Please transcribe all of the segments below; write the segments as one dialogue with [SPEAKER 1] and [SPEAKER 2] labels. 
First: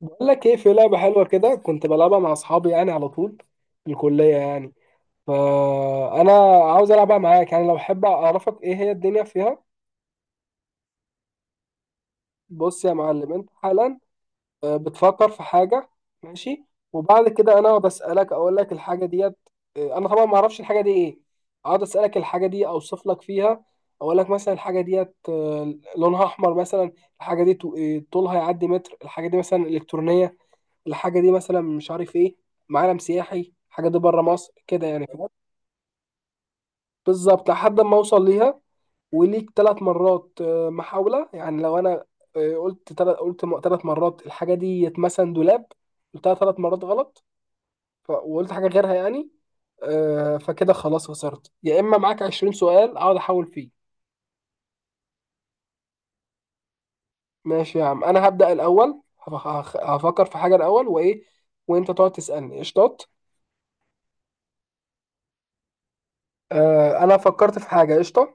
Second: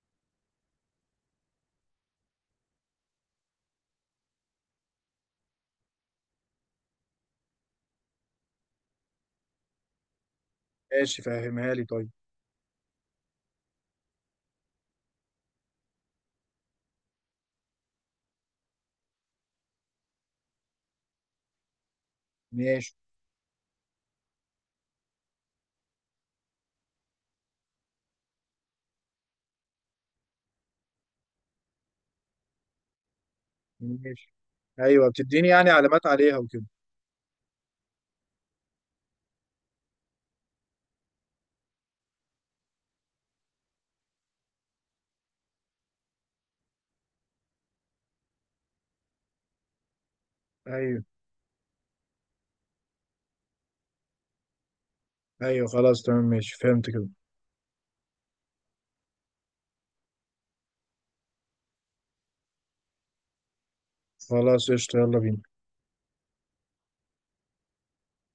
[SPEAKER 1] بقول لك ايه؟ في لعبه حلوه كده كنت بلعبها مع اصحابي يعني على طول في الكليه يعني. فانا عاوز العبها معاك، يعني لو حابب اعرفك ايه هي الدنيا فيها.
[SPEAKER 2] ماشي، فهمها لي طيب.
[SPEAKER 1] بص يا معلم، انت حالا بتفكر في حاجه. ماشي. وبعد كده انا بسالك، اقول لك الحاجه ديت. انا طبعا ما اعرفش الحاجه دي ايه. اقعد اسالك الحاجه دي،
[SPEAKER 2] ماشي
[SPEAKER 1] اوصف لك فيها. اقول لك مثلا الحاجه ديت لونها احمر مثلا. الحاجه دي طولها يعدي متر. الحاجه دي مثلا الكترونيه. الحاجه دي مثلا مش عارف ايه. معلم سياحي، الحاجه دي بره
[SPEAKER 2] ماشي.
[SPEAKER 1] مصر كده يعني.
[SPEAKER 2] ايوه،
[SPEAKER 1] فاهم؟
[SPEAKER 2] بتديني يعني علامات عليها وكده.
[SPEAKER 1] بالظبط لحد ما اوصل ليها. وليك 3 مرات محاوله، يعني لو انا قلت 3 مرات الحاجه دي مثلا دولاب، قلتها 3 مرات غلط وقلت حاجه غيرها يعني. فكده
[SPEAKER 2] ايوه
[SPEAKER 1] خلاص خسرت، يا اما معاك 20 سؤال اقعد احاول فيه.
[SPEAKER 2] ايوه، خلاص تمام ماشي، فهمت كده.
[SPEAKER 1] ماشي يا عم، انا هبدا الاول. هفكر في حاجه الاول، وايه وانت تقعد تسالني. قشطات.
[SPEAKER 2] خلاص قشطة، يلا بينا.
[SPEAKER 1] انا فكرت في حاجه. قشطه.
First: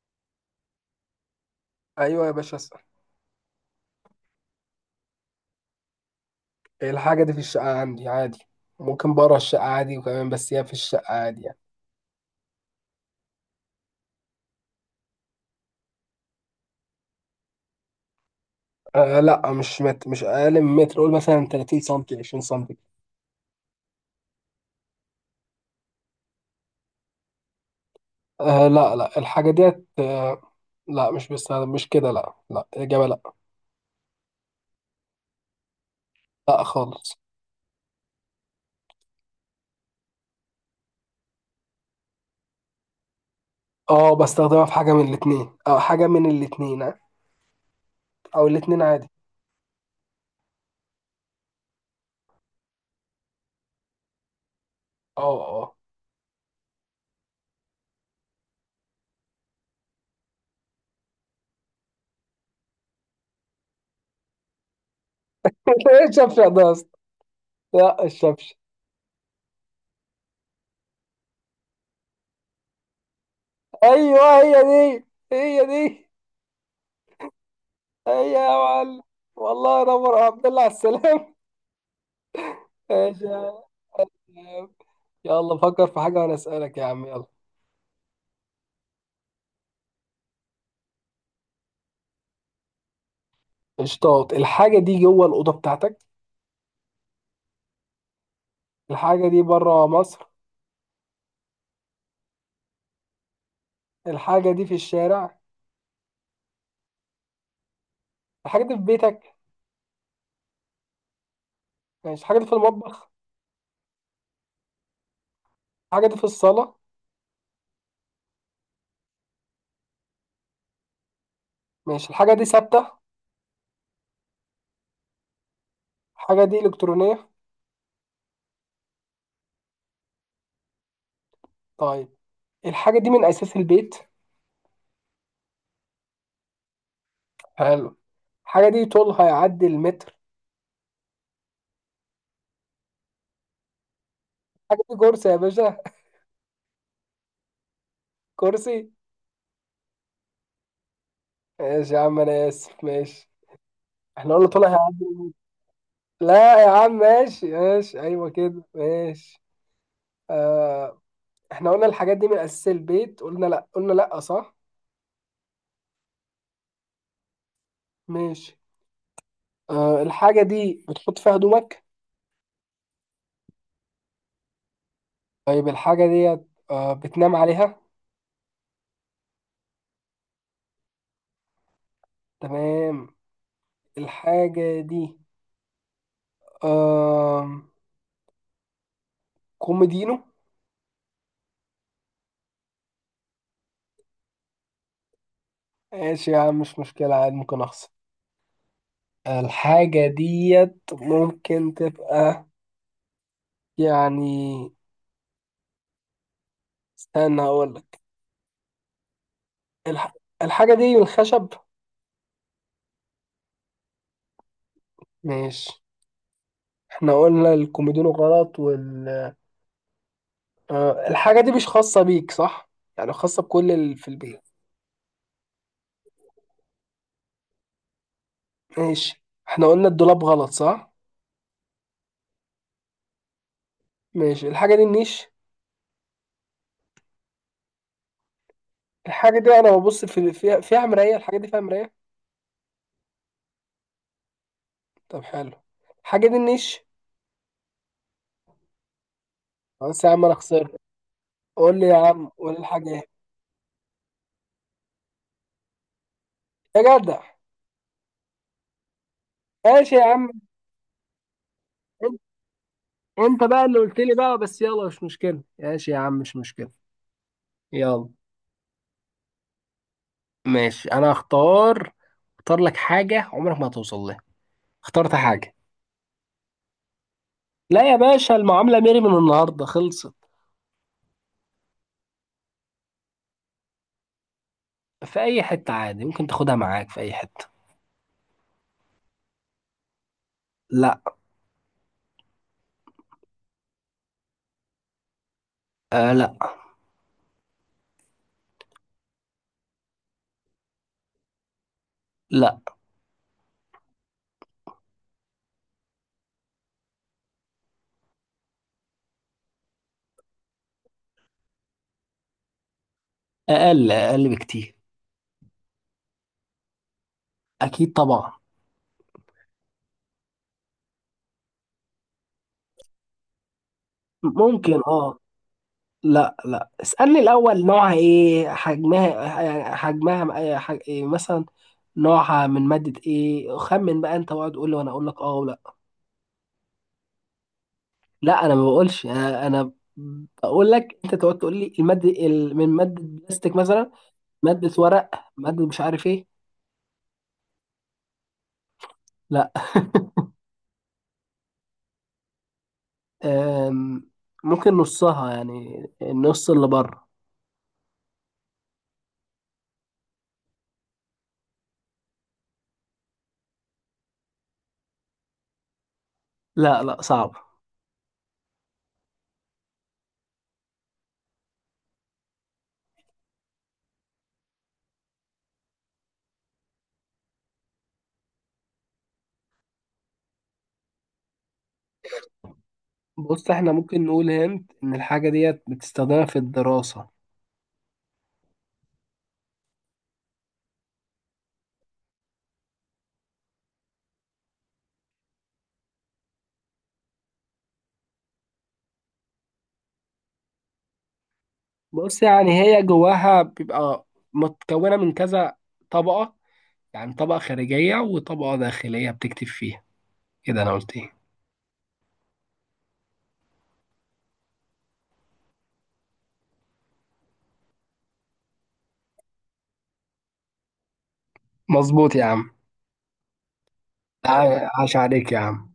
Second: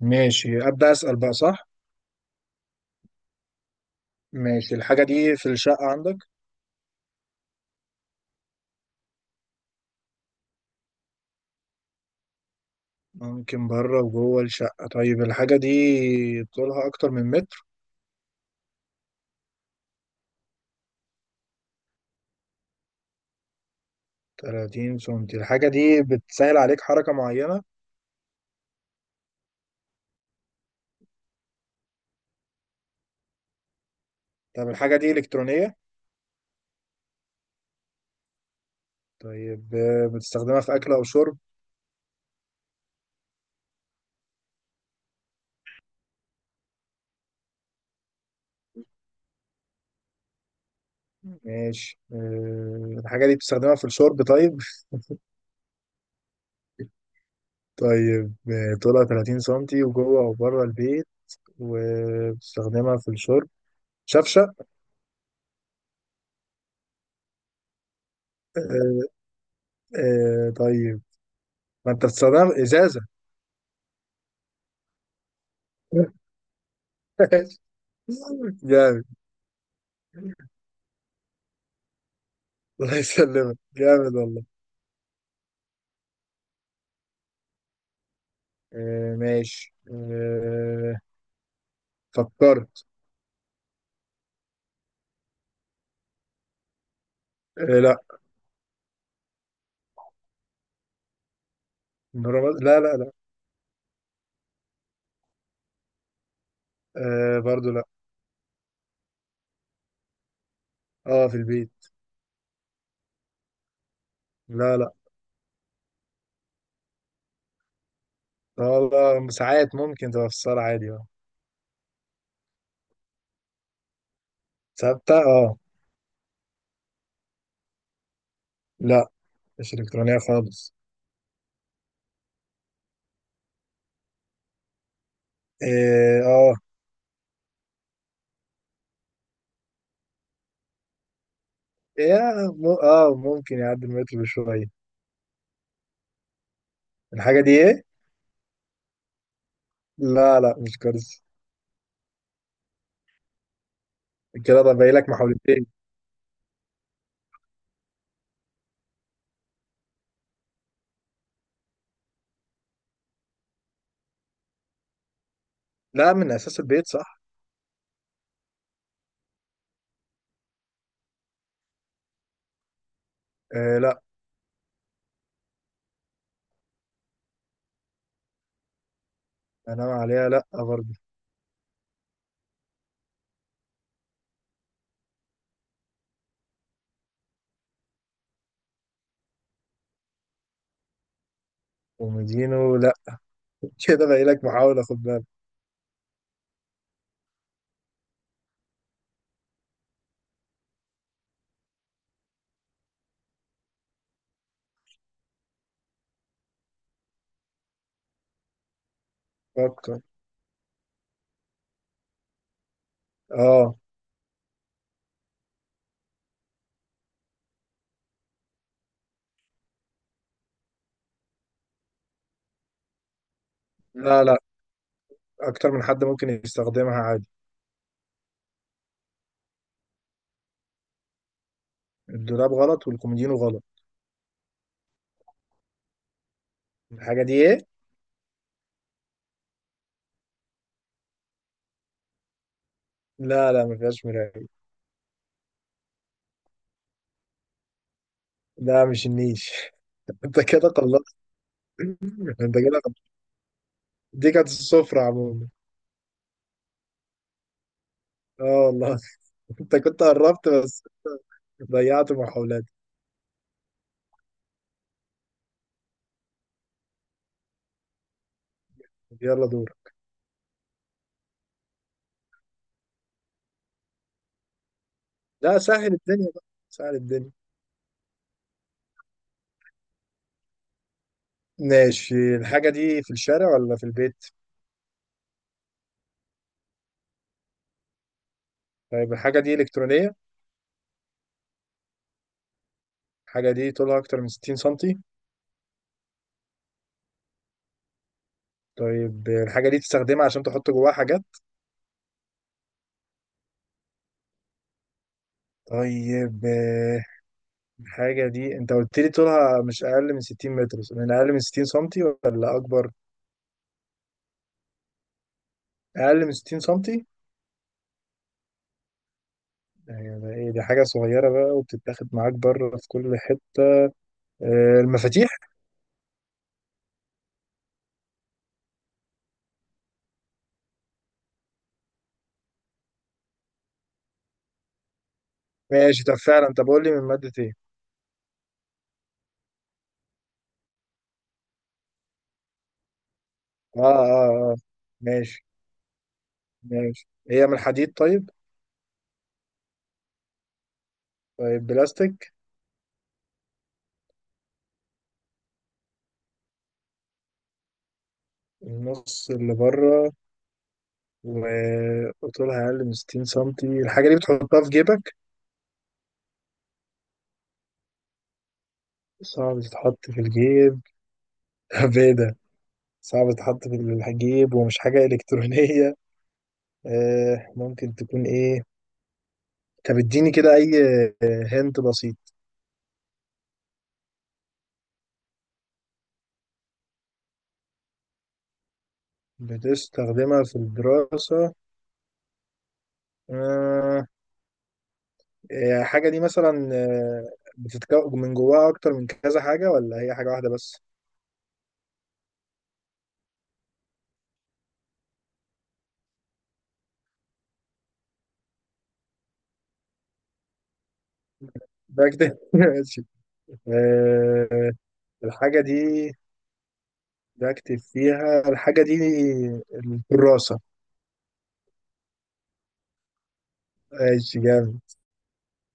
[SPEAKER 2] ماشي، ابدا اسال بقى صح.
[SPEAKER 1] ايوه يا باشا، اسأل.
[SPEAKER 2] ماشي. الحاجه دي في الشقه عندك؟
[SPEAKER 1] الحاجة دي في الشقة عندي عادي. ممكن بره الشقة عادي وكمان، بس هي في الشقة عادي يعني.
[SPEAKER 2] ممكن بره وجوه الشقه. طيب، الحاجه دي طولها اكتر من متر؟
[SPEAKER 1] آه لا، مش أقل من متر، قول مثلا 30 سنتي، 20 سنتي.
[SPEAKER 2] 30 سنتي. الحاجه دي بتسهل عليك حركه معينه؟
[SPEAKER 1] آه لا لا، الحاجة ديت. لا، مش بستخدم، مش كده، لا لا، الإجابة لا.
[SPEAKER 2] طب الحاجه دي الكترونيه؟
[SPEAKER 1] لا خالص.
[SPEAKER 2] طيب، بتستخدمها في اكل او شرب؟
[SPEAKER 1] اه، بستخدمها في حاجة من الاتنين أو حاجة من الاتنين، أو الاتنين عادي.
[SPEAKER 2] ماشي، الحاجه دي بتستخدمها في الشرب؟ طيب.
[SPEAKER 1] اه، اه.
[SPEAKER 2] طيب، طولها 30 سنتي، وجوه أو بره البيت، وبتستخدمها في الشرب. شفشة.
[SPEAKER 1] ايه الشفشق ده يا اسطى؟ لا، الشفشق.
[SPEAKER 2] آه، طيب. ما أنت بتستخدمها في إزازة.
[SPEAKER 1] ايوه، هي دي، هي دي، هي يا معلم.
[SPEAKER 2] جامد.
[SPEAKER 1] والله نور يا عبد الله، على السلام.
[SPEAKER 2] الله
[SPEAKER 1] ماشي.
[SPEAKER 2] يسلمك، جامد والله.
[SPEAKER 1] يا يلا فكر في حاجة وأنا أسألك يا عم، يلا.
[SPEAKER 2] ماشي، فكرت.
[SPEAKER 1] اشطاط. الحاجة دي جوه الأوضة بتاعتك؟
[SPEAKER 2] لا.
[SPEAKER 1] الحاجة دي بره مصر؟
[SPEAKER 2] لا لا لا.
[SPEAKER 1] الحاجة دي في الشارع؟
[SPEAKER 2] برضو لا.
[SPEAKER 1] الحاجة دي في بيتك؟
[SPEAKER 2] اه، في البيت.
[SPEAKER 1] ماشي. الحاجة دي في المطبخ؟
[SPEAKER 2] لا لا،
[SPEAKER 1] الحاجة دي في الصالة؟
[SPEAKER 2] والله ساعات ممكن تبقى في الصالة عادي، اه.
[SPEAKER 1] ماشي. الحاجة دي ثابتة؟
[SPEAKER 2] ثابتة، اه.
[SPEAKER 1] الحاجة دي إلكترونية؟
[SPEAKER 2] لا، مش إلكترونية خالص.
[SPEAKER 1] طيب، الحاجة دي من أساس البيت؟
[SPEAKER 2] اه، آه.
[SPEAKER 1] حلو. الحاجة دي طولها يعدي المتر؟
[SPEAKER 2] يا اه، ممكن يعدي المتر بشوية.
[SPEAKER 1] الحاجة دي كرسي يا باشا؟
[SPEAKER 2] الحاجة دي ايه؟
[SPEAKER 1] كرسي.
[SPEAKER 2] لا لا، مش كرسي.
[SPEAKER 1] ماشي يا عم، أنا آسف. ماشي. احنا قلنا
[SPEAKER 2] كده
[SPEAKER 1] طولها
[SPEAKER 2] ده باقي
[SPEAKER 1] يعدي
[SPEAKER 2] لك
[SPEAKER 1] المتر.
[SPEAKER 2] محاولتين.
[SPEAKER 1] لا يا عم، ماشي ماشي، أيوه كده. ماشي. آه. احنا قلنا الحاجات دي من اساس البيت، قلنا لا، قلنا لا، صح؟
[SPEAKER 2] لا، من اساس البيت، صح؟
[SPEAKER 1] ماشي. أه، الحاجه دي بتحط فيها هدومك؟
[SPEAKER 2] لا.
[SPEAKER 1] طيب، الحاجه دي بتنام عليها؟
[SPEAKER 2] انام عليها لا برضه.
[SPEAKER 1] تمام. الحاجه دي أه كوميدينو؟
[SPEAKER 2] ومدينه لا. كده باقي لك محاولة، خد بالك.
[SPEAKER 1] ماشي يا عم، مش مشكله عادي، ممكن اخسر. الحاجه ديت ممكن تبقى يعني، استنى هقول لك.
[SPEAKER 2] فكر.
[SPEAKER 1] الح... الحاجه دي من الخشب؟
[SPEAKER 2] اه.
[SPEAKER 1] ماشي. احنا قلنا الكوميدينو غلط. الحاجة دي مش خاصة بيك، صح؟ يعني خاصة بكل اللي في
[SPEAKER 2] لا لا،
[SPEAKER 1] البيت؟
[SPEAKER 2] اكتر من حد ممكن يستخدمها عادي.
[SPEAKER 1] ماشي، احنا قلنا الدولاب غلط، صح؟
[SPEAKER 2] الدولاب غلط والكوميدينو غلط.
[SPEAKER 1] ماشي، الحاجة دي النيش؟
[SPEAKER 2] الحاجة دي ايه؟
[SPEAKER 1] الحاجة دي انا ببص في فيها فيها مراية. الحاجة دي فيها مراية؟
[SPEAKER 2] لا لا، ما فيهاش مراية.
[SPEAKER 1] طب، حلو. الحاجة دي النيش؟
[SPEAKER 2] لا، مش النيش.
[SPEAKER 1] خلاص يا عم، انا
[SPEAKER 2] انت كده
[SPEAKER 1] خسرت.
[SPEAKER 2] خلصت.
[SPEAKER 1] قول لي يا عم، قول
[SPEAKER 2] انت
[SPEAKER 1] لي
[SPEAKER 2] كده
[SPEAKER 1] الحاجة ايه.
[SPEAKER 2] خلصت. دي كانت السفرة عموما.
[SPEAKER 1] يا جدع.
[SPEAKER 2] اه والله. انت
[SPEAKER 1] ماشي يا
[SPEAKER 2] كنت
[SPEAKER 1] عم.
[SPEAKER 2] قربت بس. ضيعت
[SPEAKER 1] انت
[SPEAKER 2] محاولاتي.
[SPEAKER 1] انت بقى اللي قلت لي بقى، بس يلا مش مشكلة، ماشي يا عم، مش مشكلة. يلا.
[SPEAKER 2] يلا دور.
[SPEAKER 1] ماشي، انا هختار. اختار لك حاجة عمرك ما هتوصل لها. اخترت حاجة.
[SPEAKER 2] لا، سهل الدنيا بقى، سهل الدنيا.
[SPEAKER 1] لا يا باشا، المعاملة ميري من النهاردة خلصت.
[SPEAKER 2] ماشي، الحاجة دي في الشارع ولا في البيت؟
[SPEAKER 1] في اي حتة عادي، ممكن تاخدها معاك في اي حتة.
[SPEAKER 2] طيب، الحاجة دي إلكترونية؟
[SPEAKER 1] لا.
[SPEAKER 2] الحاجة دي طولها أكتر من 60 سنتي؟
[SPEAKER 1] آه لا.
[SPEAKER 2] طيب، الحاجة دي تستخدمها عشان تحط جواها حاجات؟
[SPEAKER 1] لا،
[SPEAKER 2] طيب، الحاجة دي أنت قلت لي طولها مش أقل من 60 متر، من أقل من 60 سنتي ولا أكبر؟
[SPEAKER 1] اقل اقل بكتير.
[SPEAKER 2] أقل من 60 سنتي؟
[SPEAKER 1] اكيد طبعا.
[SPEAKER 2] يعني ده إيه، دي حاجة صغيرة بقى وبتتاخد معاك بره في كل حتة،
[SPEAKER 1] ممكن، اه.
[SPEAKER 2] المفاتيح؟
[SPEAKER 1] لا لا، اسألني الاول نوعها ايه، حجمها يعني حجمها إيه مثلا، نوعها من مادة ايه. خمن بقى انت، واقعد تقول لي وانا اقول لك اه ولا
[SPEAKER 2] ماشي، طب فعلا، طب قول لي من مادة ايه.
[SPEAKER 1] لا. انا ما بقولش. انا بقول لك انت تقعد تقول لي المادة من مادة بلاستيك
[SPEAKER 2] اه
[SPEAKER 1] مثلا،
[SPEAKER 2] اه اه.
[SPEAKER 1] مادة ورق،
[SPEAKER 2] ماشي
[SPEAKER 1] مادة مش عارف ايه.
[SPEAKER 2] ماشي، هي من الحديد طيب؟
[SPEAKER 1] لا.
[SPEAKER 2] طيب، بلاستيك.
[SPEAKER 1] أم، ممكن نصها، يعني النص اللي بره.
[SPEAKER 2] النص اللي بره، وطولها أقل من 60 سنتي. الحاجة دي بتحطها في جيبك؟
[SPEAKER 1] لا لا، صعب.
[SPEAKER 2] صعب تتحط في الجيب. طب ايه ده. صعب تتحط في الجيب ومش حاجة إلكترونية. ممكن تكون ايه. طب اديني كده أي. هنت بسيط.
[SPEAKER 1] بص، احنا ممكن نقول هنت ان الحاجة ديت بتستخدمها في الدراسة.
[SPEAKER 2] بتستخدمها في الدراسة. آه الحاجة دي مثلا، بتتكون من جواها أكتر من كذا حاجة ولا هي حاجة واحدة بس؟
[SPEAKER 1] بص يعني، هي جواها بيبقى متكونة من كذا طبقة، يعني طبقة خارجية وطبقة داخلية بتكتب فيها، كده انا قلت ايه.
[SPEAKER 2] بكتب. ماشي. آه، الحاجة دي بكتب فيها، الحاجة دي الكراسة.
[SPEAKER 1] مظبوط يا عم.
[SPEAKER 2] ماشي، جامد.
[SPEAKER 1] عاش عليك يا عم.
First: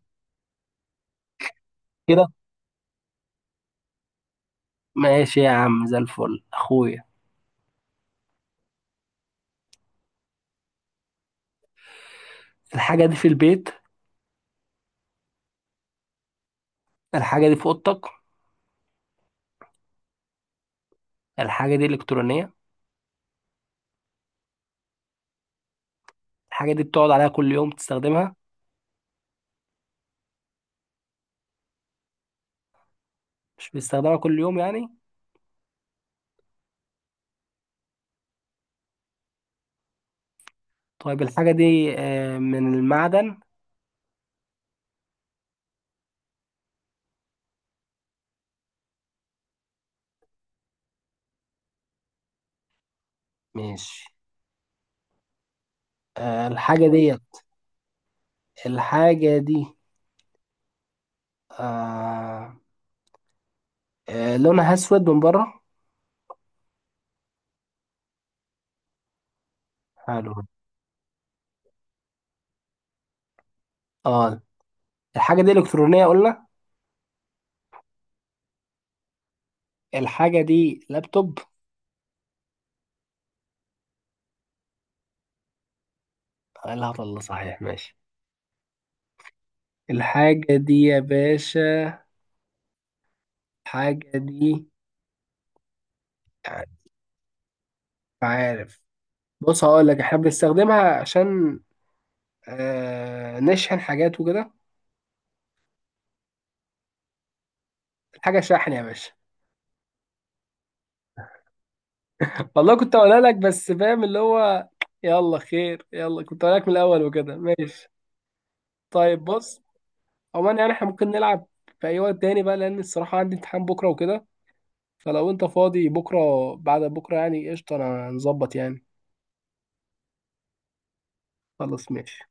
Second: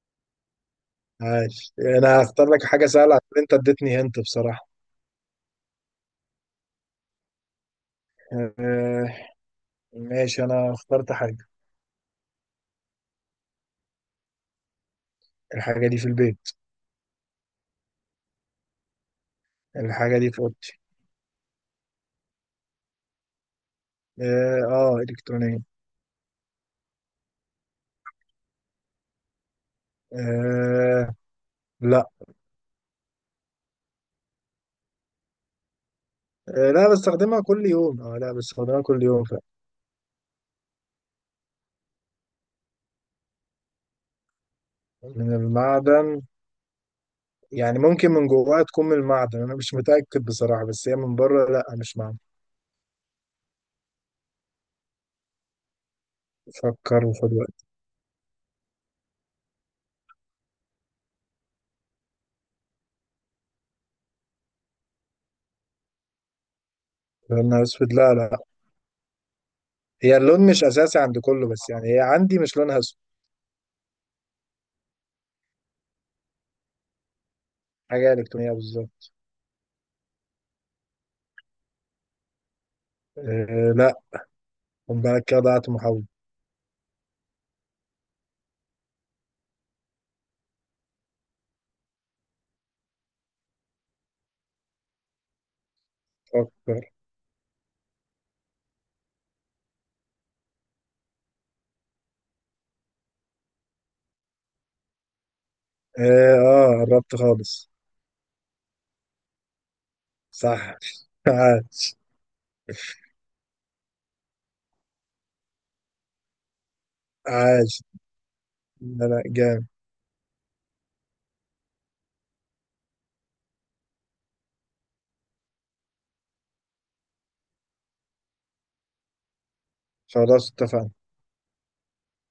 [SPEAKER 2] ماشي، أنا
[SPEAKER 1] كده.
[SPEAKER 2] هختار لك حاجة سهلة عشان أنت اديتني هنت بصراحة.
[SPEAKER 1] ماشي يا عم، زي الفل اخويا.
[SPEAKER 2] آه، ماشي، أنا اخترت حاجة.
[SPEAKER 1] الحاجة دي في البيت؟
[SPEAKER 2] الحاجة دي في البيت.
[SPEAKER 1] الحاجة دي في اوضتك؟
[SPEAKER 2] الحاجة دي في أوضتي.
[SPEAKER 1] الحاجة دي الكترونية؟
[SPEAKER 2] آه، آه، إلكترونية.
[SPEAKER 1] الحاجة دي بتقعد عليها كل يوم تستخدمها؟
[SPEAKER 2] آه لا.
[SPEAKER 1] مش بيستخدمها كل يوم يعني؟
[SPEAKER 2] لا، بستخدمها كل يوم، لا، بستخدمها كل يوم.
[SPEAKER 1] طيب، الحاجة دي من المعدن؟
[SPEAKER 2] من المعدن؟ يعني ممكن من جواها تكون من المعدن، انا مش متأكد بصراحة، بس هي من بره لا، مش معدن.
[SPEAKER 1] ماشي. الحاجة
[SPEAKER 2] فكر
[SPEAKER 1] دي.
[SPEAKER 2] وخد وقت.
[SPEAKER 1] الحاجة دي آه، لونها أسود من بره؟
[SPEAKER 2] لونها اسود؟ لا لا. هي
[SPEAKER 1] حلو.
[SPEAKER 2] اللون مش اساسي عند كله، بس يعني هي عندي مش لونها اسود.
[SPEAKER 1] اه. الحاجة دي إلكترونية قلنا.
[SPEAKER 2] حاجة الكترونية بالظبط.
[SPEAKER 1] الحاجة دي لابتوب؟
[SPEAKER 2] لا. خد بالك، كده ضيعت محاولة.
[SPEAKER 1] لا والله صحيح، ماشي. الحاجة دي يا باشا، الحاجة دي يعني،
[SPEAKER 2] فكر.
[SPEAKER 1] مش عارف. بص هقول لك، احنا بنستخدمها عشان نشحن حاجات وكده.
[SPEAKER 2] اه، قربت خالص.
[SPEAKER 1] الحاجة شاحن يا باشا.
[SPEAKER 2] صح. عاش.
[SPEAKER 1] والله كنت هقولها لك، بس فاهم اللي هو. يلا خير، يلا كنت هقولها لك من الاول وكده.
[SPEAKER 2] عاش.
[SPEAKER 1] ماشي.
[SPEAKER 2] لا لا،
[SPEAKER 1] طيب، بص.
[SPEAKER 2] جامد.
[SPEAKER 1] عموما يعني احنا ممكن نلعب في اي وقت تاني بقى، لان الصراحه عندي امتحان بكره وكده. فلو انت فاضي بكره بعد بكره يعني قشطه، انا هنظبط يعني.
[SPEAKER 2] خلاص، اتفقنا.
[SPEAKER 1] خلاص، ماشي.